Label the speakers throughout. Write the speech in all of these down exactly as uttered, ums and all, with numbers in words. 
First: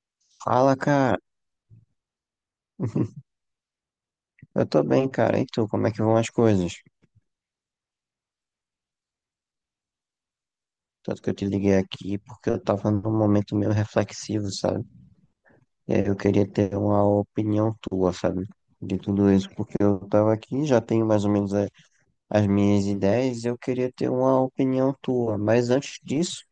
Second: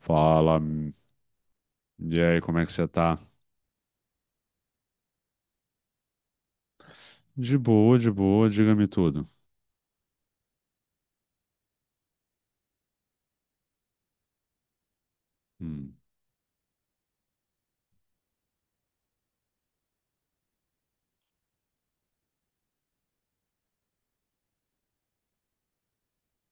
Speaker 1: Fala,
Speaker 2: Fala,
Speaker 1: hum,
Speaker 2: cara.
Speaker 1: e aí, como é que você tá?
Speaker 2: Eu tô bem, cara. E tu, como é que vão as coisas?
Speaker 1: De boa, de boa, diga-me tudo.
Speaker 2: Tanto que eu te liguei aqui porque eu tava num momento meio reflexivo, sabe? E
Speaker 1: Hum.
Speaker 2: aí eu queria ter uma opinião tua, sabe? De tudo isso, porque eu tava aqui, já tenho mais ou menos a- as minhas ideias e eu queria ter uma opinião tua. Mas antes disso,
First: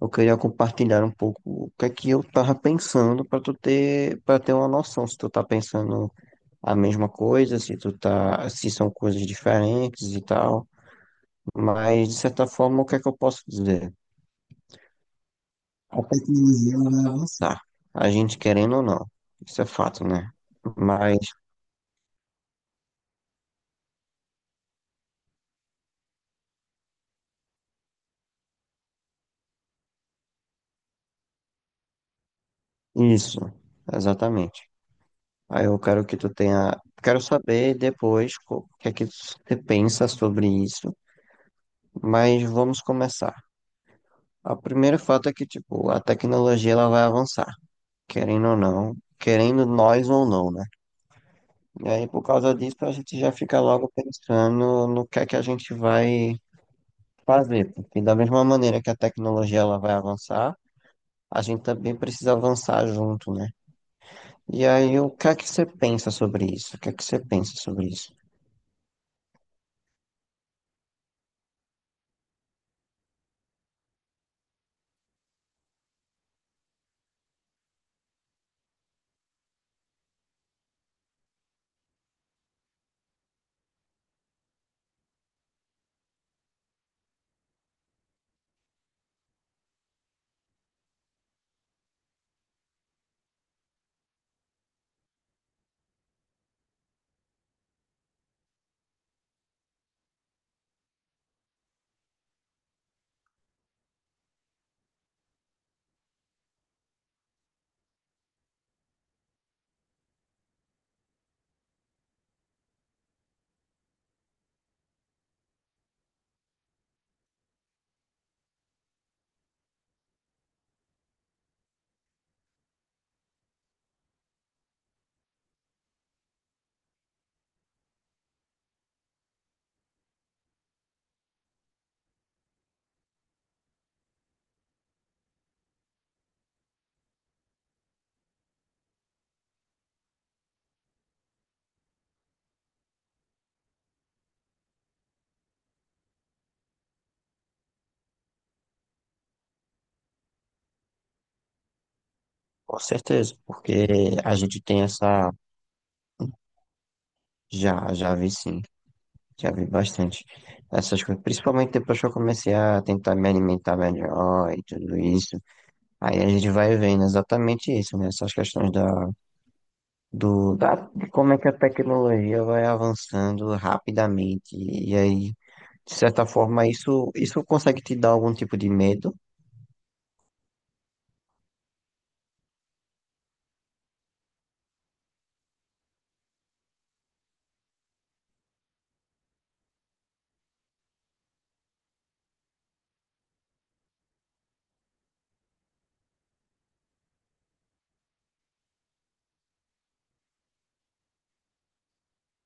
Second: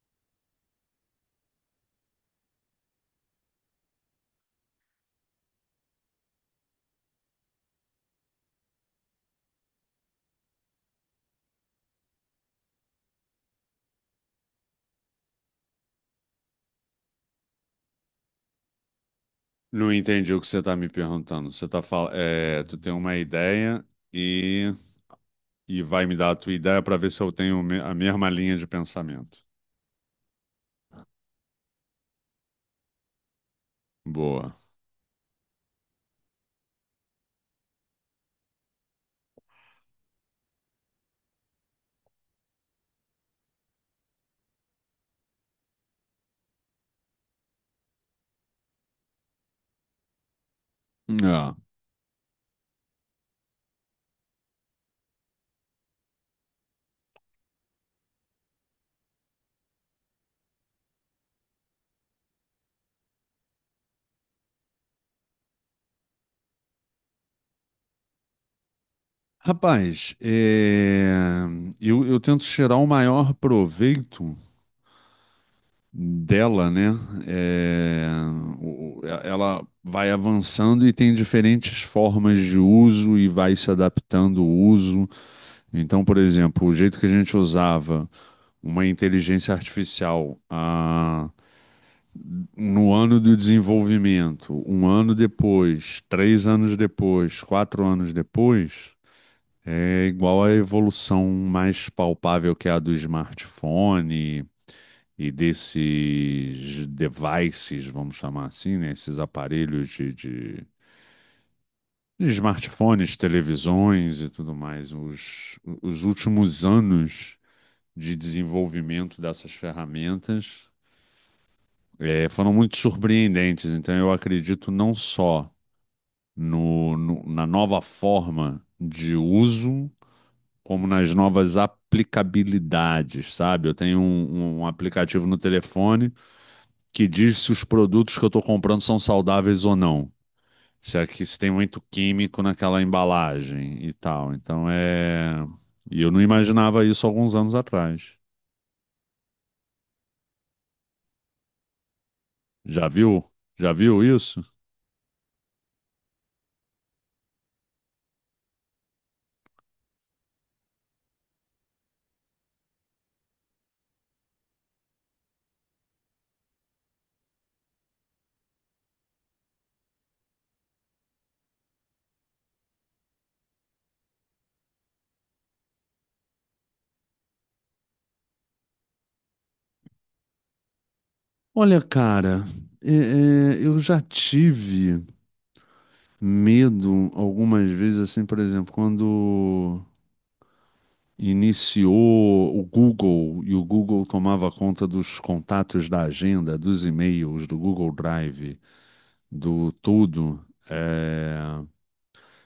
Speaker 2: eu queria compartilhar um pouco o que é que eu tava pensando pra tu ter, para ter uma noção se tu tá pensando a mesma coisa, se tu tá, se são coisas diferentes e tal. Mas, de certa forma, o que é que eu posso dizer? A tecnologia ela vai avançar, a gente querendo ou não. Isso é
Speaker 1: Não
Speaker 2: fato, né?
Speaker 1: entendi o que você tá me
Speaker 2: Mas,
Speaker 1: perguntando. Você tá fal... é, Tu tem uma ideia e, e vai me dar a tua ideia pra ver se eu tenho me- a mesma linha de pensamento.
Speaker 2: isso,
Speaker 1: Boa.
Speaker 2: exatamente. Aí eu quero que tu tenha. Quero saber depois co- o que é que você pensa sobre isso, mas vamos começar. O primeiro fato é que, tipo, a tecnologia ela vai avançar, querendo ou não, querendo nós ou não, né?
Speaker 1: É.
Speaker 2: E aí, por causa disso, a gente já fica logo pensando no que é que a gente vai fazer, porque da mesma maneira que a tecnologia ela vai avançar, a gente também precisa avançar junto, né? E aí, o que é que você pensa sobre isso? O que é que você pensa sobre isso?
Speaker 1: Rapaz, é, eu, eu tento tirar o maior proveito dela, né? É, o- o- e- ela vai avançando e tem diferentes formas de uso e vai se adaptando o uso. Então, por exemplo, o jeito que a gente usava uma inteligência artificial ah, no ano do desenvolvimento, um ano depois, três anos depois, quatro anos depois. É igual à evolução mais palpável que é a do smartphone, e desses devices, vamos chamar assim, né? Esses aparelhos de, de- de smartphones, televisões e tudo mais, os, os últimos anos de desenvolvimento dessas ferramentas eh, foram muito surpreendentes. Então, eu acredito não só no- no- na nova forma de uso, como nas novas aplicabilidades, sabe? Eu tenho um um aplicativo no telefone que diz se os produtos que eu estou comprando são saudáveis ou não. Se é que se tem muito químico naquela embalagem e tal. Então é. E eu não imaginava isso alguns anos atrás.
Speaker 2: Com
Speaker 1: Já viu?
Speaker 2: certeza,
Speaker 1: Já
Speaker 2: porque
Speaker 1: viu
Speaker 2: a
Speaker 1: isso?
Speaker 2: gente tem essa. Já, já vi sim, já vi bastante essas coisas, principalmente depois que eu comecei a tentar me alimentar melhor e tudo isso. Aí a gente vai vendo exatamente isso, né? Essas questões da, do, da, de como é que a tecnologia vai avançando rapidamente. E aí, de certa forma, isso, isso consegue te dar algum tipo de medo?
Speaker 1: Olha, cara, é, é, eu já tive medo algumas vezes, assim, por exemplo, quando iniciou o Google e o Google tomava conta dos contatos da agenda, dos e-mails, do Google Drive. do tudo, é,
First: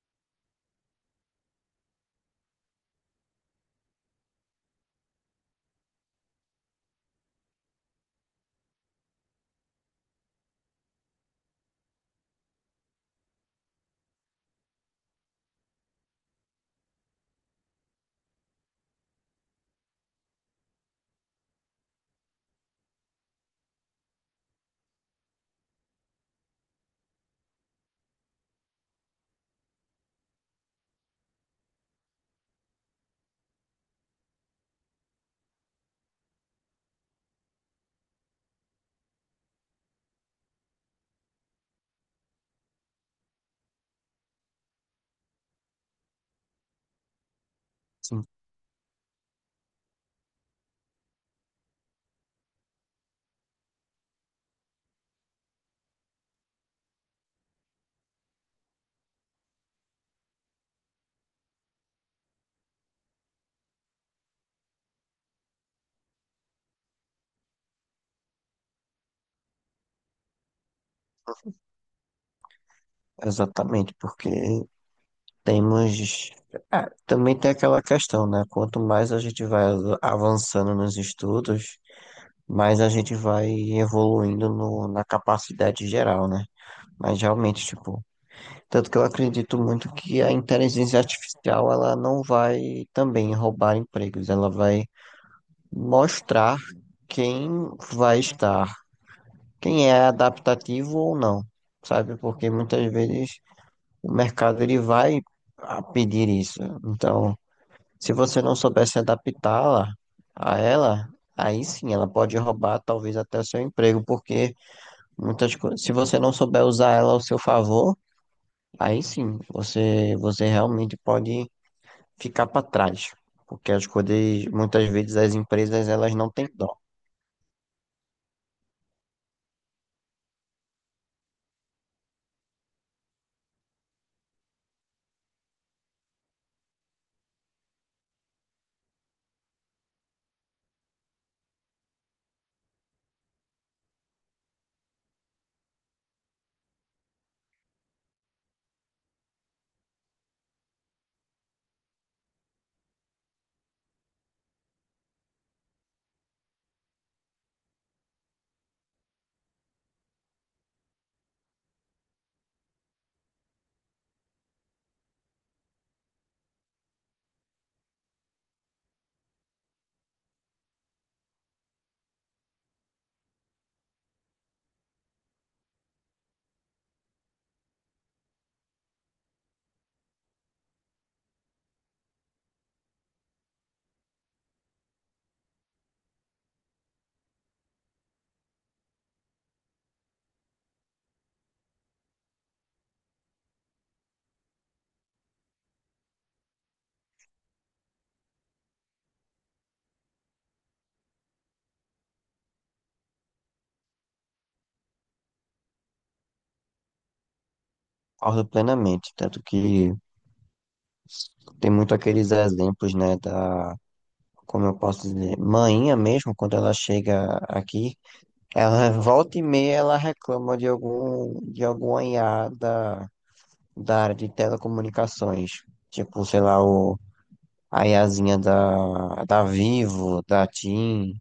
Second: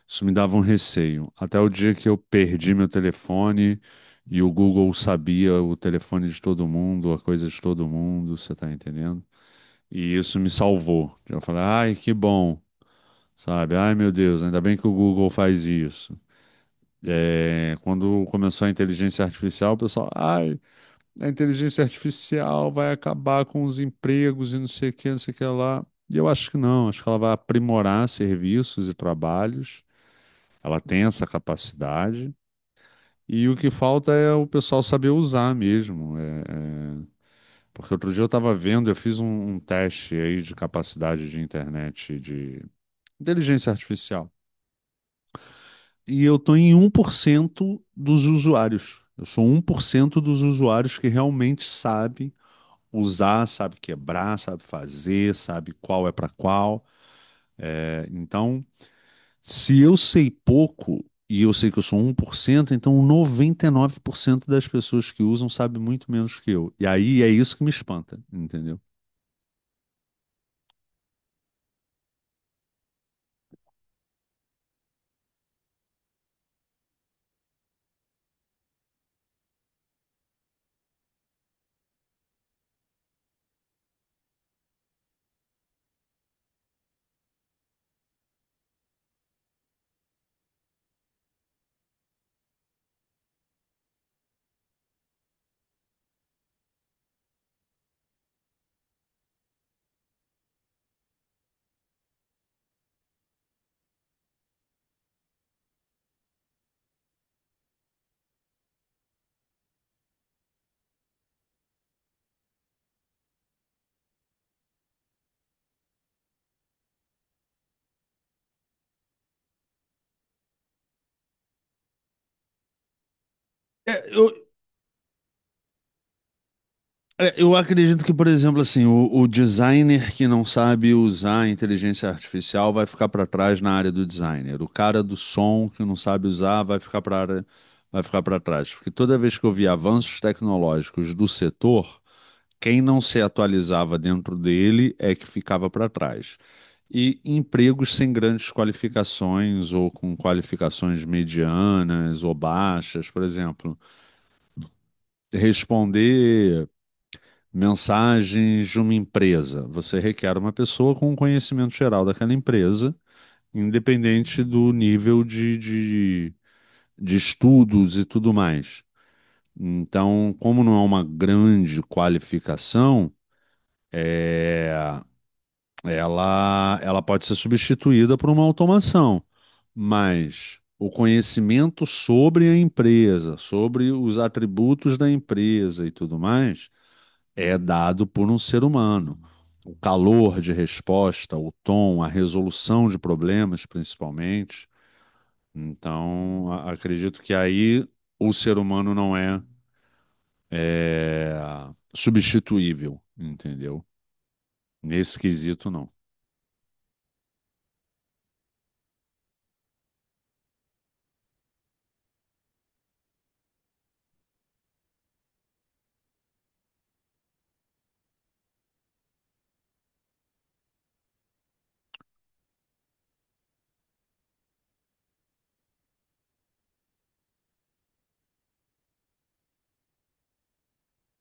Speaker 1: isso me dava um receio. Até o dia que eu perdi meu telefone e o Google sabia o telefone de todo mundo, a coisa de todo mundo, você tá entendendo? E isso me salvou. Eu falei, ai, que bom, sabe? Ai, meu Deus, ainda bem que o Google faz isso. É, quando começou a inteligência artificial, o pessoal, ai, a inteligência artificial vai acabar com os empregos e não sei o que, não sei o que lá. E eu acho que não, acho que ela vai aprimorar serviços e trabalhos, ela tem essa capacidade, e o que falta é o pessoal saber usar mesmo. é- é- Porque outro dia eu estava vendo, eu fiz um, um teste aí de capacidade de internet, de inteligência artificial, e eu estou em um por cento dos
Speaker 2: Sim.
Speaker 1: usuários. Eu sou um por cento dos usuários que realmente sabem usar, sabe quebrar, sabe fazer, sabe qual é para qual. É, então, se eu sei pouco e eu sei que eu sou um por cento, então noventa e nove por cento das pessoas que usam sabe muito menos que eu. E aí é isso que me espanta, entendeu?
Speaker 2: Exatamente, porque temos. Ah, também tem aquela questão, né? Quanto mais a gente vai avançando nos estudos, mais a gente vai evoluindo no, na capacidade geral, né? Mas realmente, tipo, tanto que eu acredito muito que a inteligência artificial ela não vai também roubar empregos, ela vai mostrar quem vai estar, quem é adaptativo ou não, sabe? Porque muitas vezes o mercado ele vai a pedir isso. Então, se você não souber se adaptá-la a ela, aí sim ela pode roubar talvez até o seu emprego, porque muitas coisas, se você não souber usar ela ao seu favor, aí sim você você realmente pode ficar para trás. Porque as
Speaker 1: É,
Speaker 2: coisas,
Speaker 1: eu,
Speaker 2: muitas vezes as empresas elas não têm dó,
Speaker 1: É, Eu acredito que, por exemplo, assim, o, o designer que não sabe usar a inteligência artificial vai ficar para trás na área do designer. O cara do som que não sabe usar vai ficar para vai ficar para trás, porque toda vez que eu vi avanços tecnológicos do setor, quem não se atualizava dentro dele é que ficava para trás. E empregos sem grandes qualificações ou com qualificações medianas ou baixas, por exemplo, responder mensagens de uma empresa. Você requer uma pessoa com um conhecimento geral daquela empresa, independente do nível de, de, de estudos e tudo mais. Então, como não é uma grande qualificação, é, ela, ela pode ser substituída por uma automação, mas o conhecimento sobre a empresa, sobre os atributos da empresa e tudo mais é dado por um ser humano. O calor de resposta, o tom, a resolução de problemas, principalmente. Então, a- acredito que aí o ser humano não é, é, substituível, entendeu? Nesse quesito, não.
Speaker 2: concordo plenamente, tanto que tem muito aqueles exemplos, né, da, como eu posso dizer, mainha mesmo, quando ela chega aqui, ela volta e meia ela reclama de algum, de alguma I A da, da área de telecomunicações. Tipo, sei lá, o, a IAzinha da, da Vivo, da TIM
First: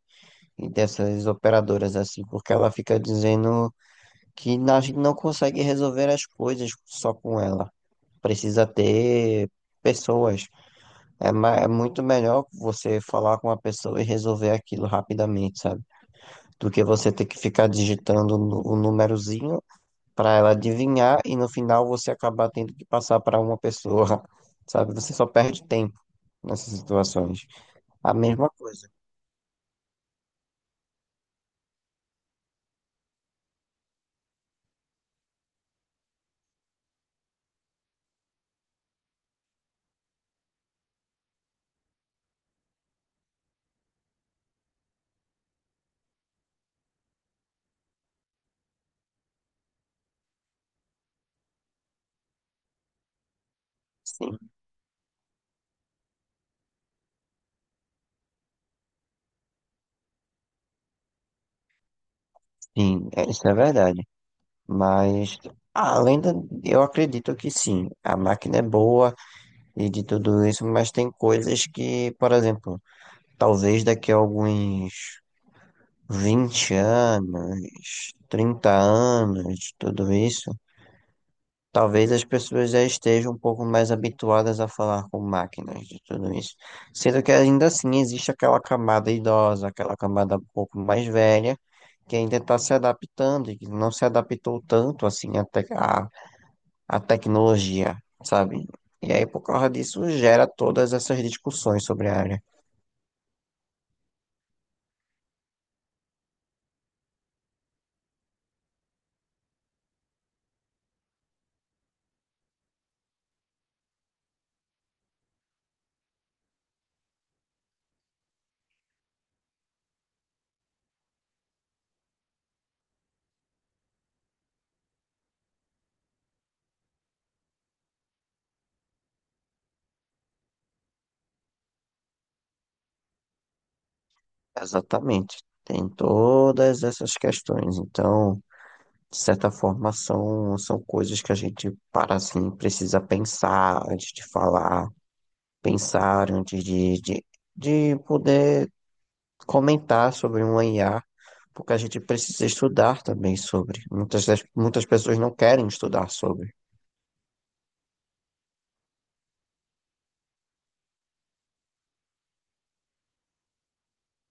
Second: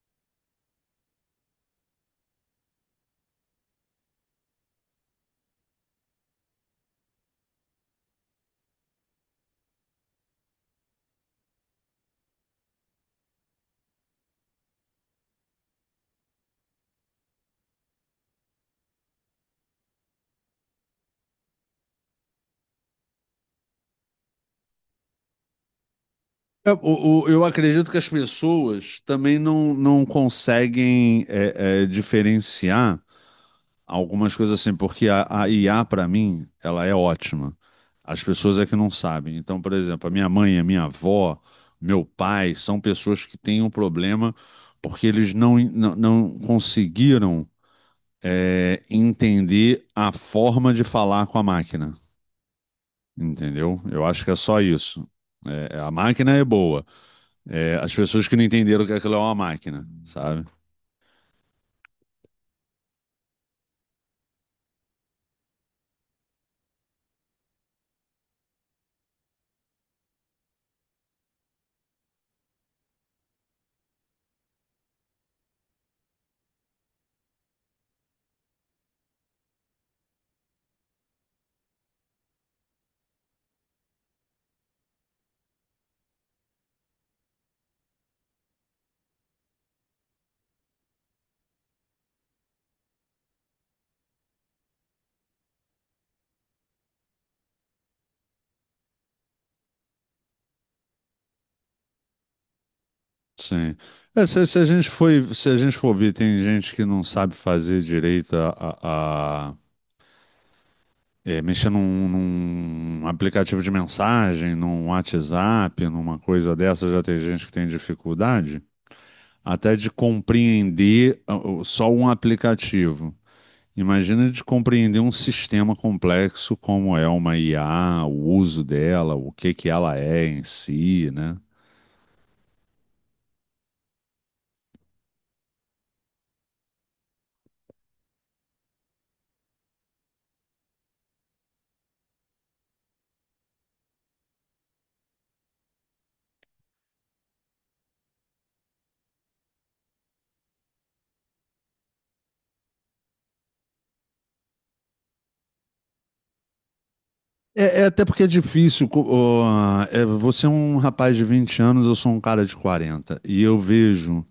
Speaker 2: e dessas operadoras assim, porque ela fica dizendo que na- a gente não consegue resolver as coisas só com ela. Precisa ter pessoas. É, ma- é muito melhor você falar com uma pessoa e resolver aquilo rapidamente, sabe? Do que você ter que ficar digitando nu- o númerozinho para ela adivinhar e no final você acabar tendo que passar para uma pessoa, sabe? Você só perde tempo nessas
Speaker 1: É, o- o- eu
Speaker 2: situações.
Speaker 1: acredito que as
Speaker 2: A mesma coisa.
Speaker 1: pessoas também não, não conseguem é, é, diferenciar algumas coisas assim, porque a, a I A, para mim, ela é ótima. As pessoas é que não sabem. Então, por exemplo, a minha mãe, a minha avó, meu pai, são pessoas que têm um problema porque eles não, não, não conseguiram, é, entender a forma de falar com a máquina. Entendeu? Eu acho que é
Speaker 2: Sim,
Speaker 1: só isso. É, a máquina é boa. É, as pessoas que não entenderam que aquilo é uma máquina, sabe?
Speaker 2: sim, é- isso é verdade. Mas além da, eu acredito que sim, a máquina é boa e de tudo isso, mas tem coisas que, por exemplo, talvez daqui a alguns vinte anos, trinta anos, tudo isso. Talvez as pessoas já estejam um pouco mais habituadas a falar com máquinas de tudo isso. Sendo que ainda assim existe aquela camada idosa, aquela camada um pouco mais velha, que ainda está se adaptando e que não se adaptou tanto assim à tec- à- à tecnologia, sabe? E aí, por causa disso, gera todas essas discussões sobre a área.
Speaker 1: Sim. É, se, se a gente foi, se a gente for ver, tem gente que não sabe fazer direito a, a- a- é, mexer num, num aplicativo de mensagem, num WhatsApp, numa coisa dessa, já tem gente que tem dificuldade até de compreender ah, o- só um aplicativo. Imagina de compreender um sistema complexo como é uma I A, o uso dela, o que que ela é em si, né?
Speaker 2: Exatamente. Tem todas essas questões. Então, de certa forma, são, são coisas que a gente para assim, precisa pensar antes de falar, pensar antes de, de, de poder comentar sobre um I A, porque a gente precisa estudar também sobre. Muitas, das- muitas pessoas não querem estudar sobre,
Speaker 1: É, é até porque é difícil. co- ó, é, você é um rapaz de vinte anos, eu sou um cara de quarenta. E eu vejo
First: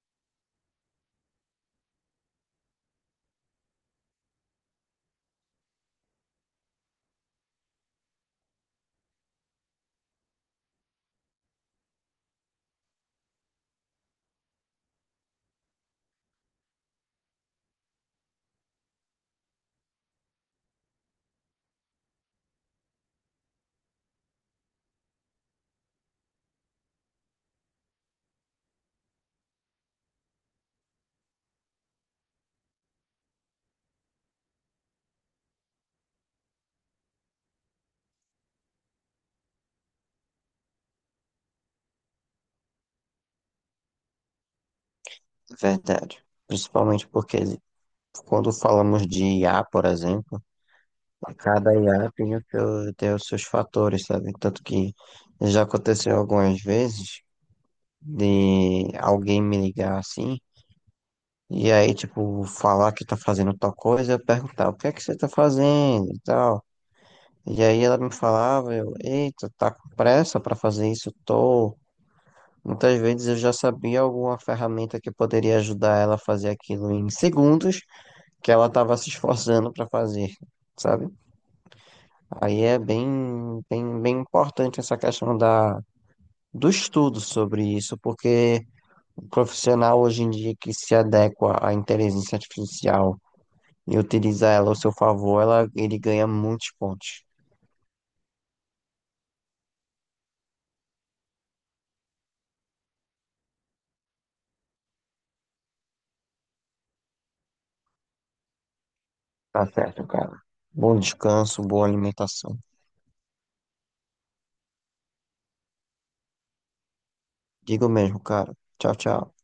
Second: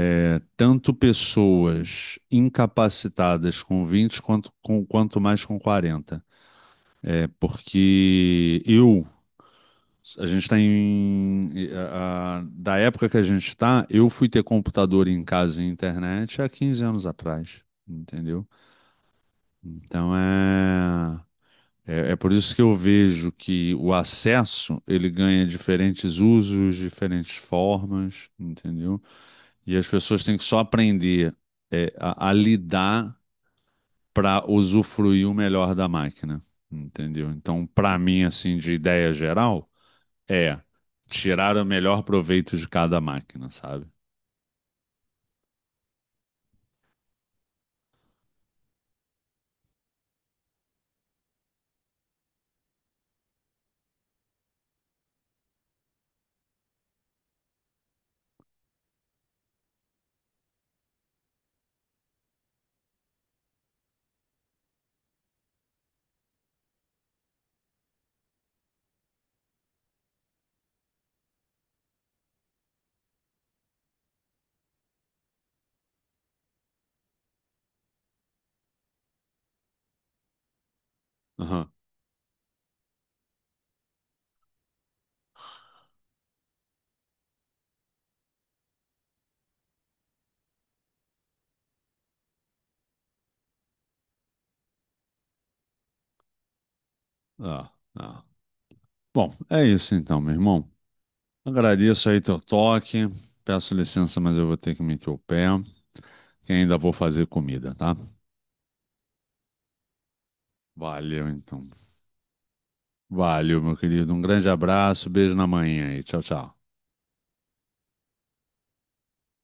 Speaker 1: é, tanto pessoas incapacitadas com vinte quanto, com, quanto mais com quarenta. É porque eu. A gente está em. A- a- da época que a gente está, eu fui ter computador em casa e internet há quinze anos atrás. Entendeu? Então é. É, é por isso que eu vejo que o acesso ele ganha diferentes usos, diferentes formas, entendeu? E as pessoas têm que só aprender é, a, a lidar para usufruir o melhor da máquina, entendeu? Então, para mim, assim, de ideia geral, é tirar o melhor proveito de cada máquina, sabe?
Speaker 2: é verdade. Principalmente porque quando falamos de I A, por exemplo, cada I A tem, o seu, tem os seus fatores, sabe? Tanto que já aconteceu algumas vezes de alguém me ligar assim. E aí, tipo, falar que tá fazendo tal coisa, eu perguntar o que é que você tá fazendo e tal. E aí ela me falava, eu, eita, tá com pressa pra fazer isso? Tô. Muitas vezes eu já sabia alguma ferramenta que poderia ajudar ela a fazer aquilo em segundos que ela tava se esforçando pra fazer, sabe?
Speaker 1: Aham.
Speaker 2: Aí é bem, bem, bem importante essa questão da, do estudo sobre isso, porque o profissional hoje em dia que se adequa à inteligência artificial e utilizar ela ao seu favor, ela, ele ganha muitos pontos.
Speaker 1: Ah, ah. Bom, é isso então, meu irmão. Agradeço aí teu toque. Peço licença, mas eu vou ter que meter o pé. que ainda vou fazer comida, tá?
Speaker 2: Tá certo, cara. Bom
Speaker 1: Valeu,
Speaker 2: descanso,
Speaker 1: então.
Speaker 2: boa alimentação.
Speaker 1: Valeu, meu querido. Um grande abraço, beijo na manhã e tchau, tchau.
Speaker 2: Digo mesmo, cara. Tchau, tchau.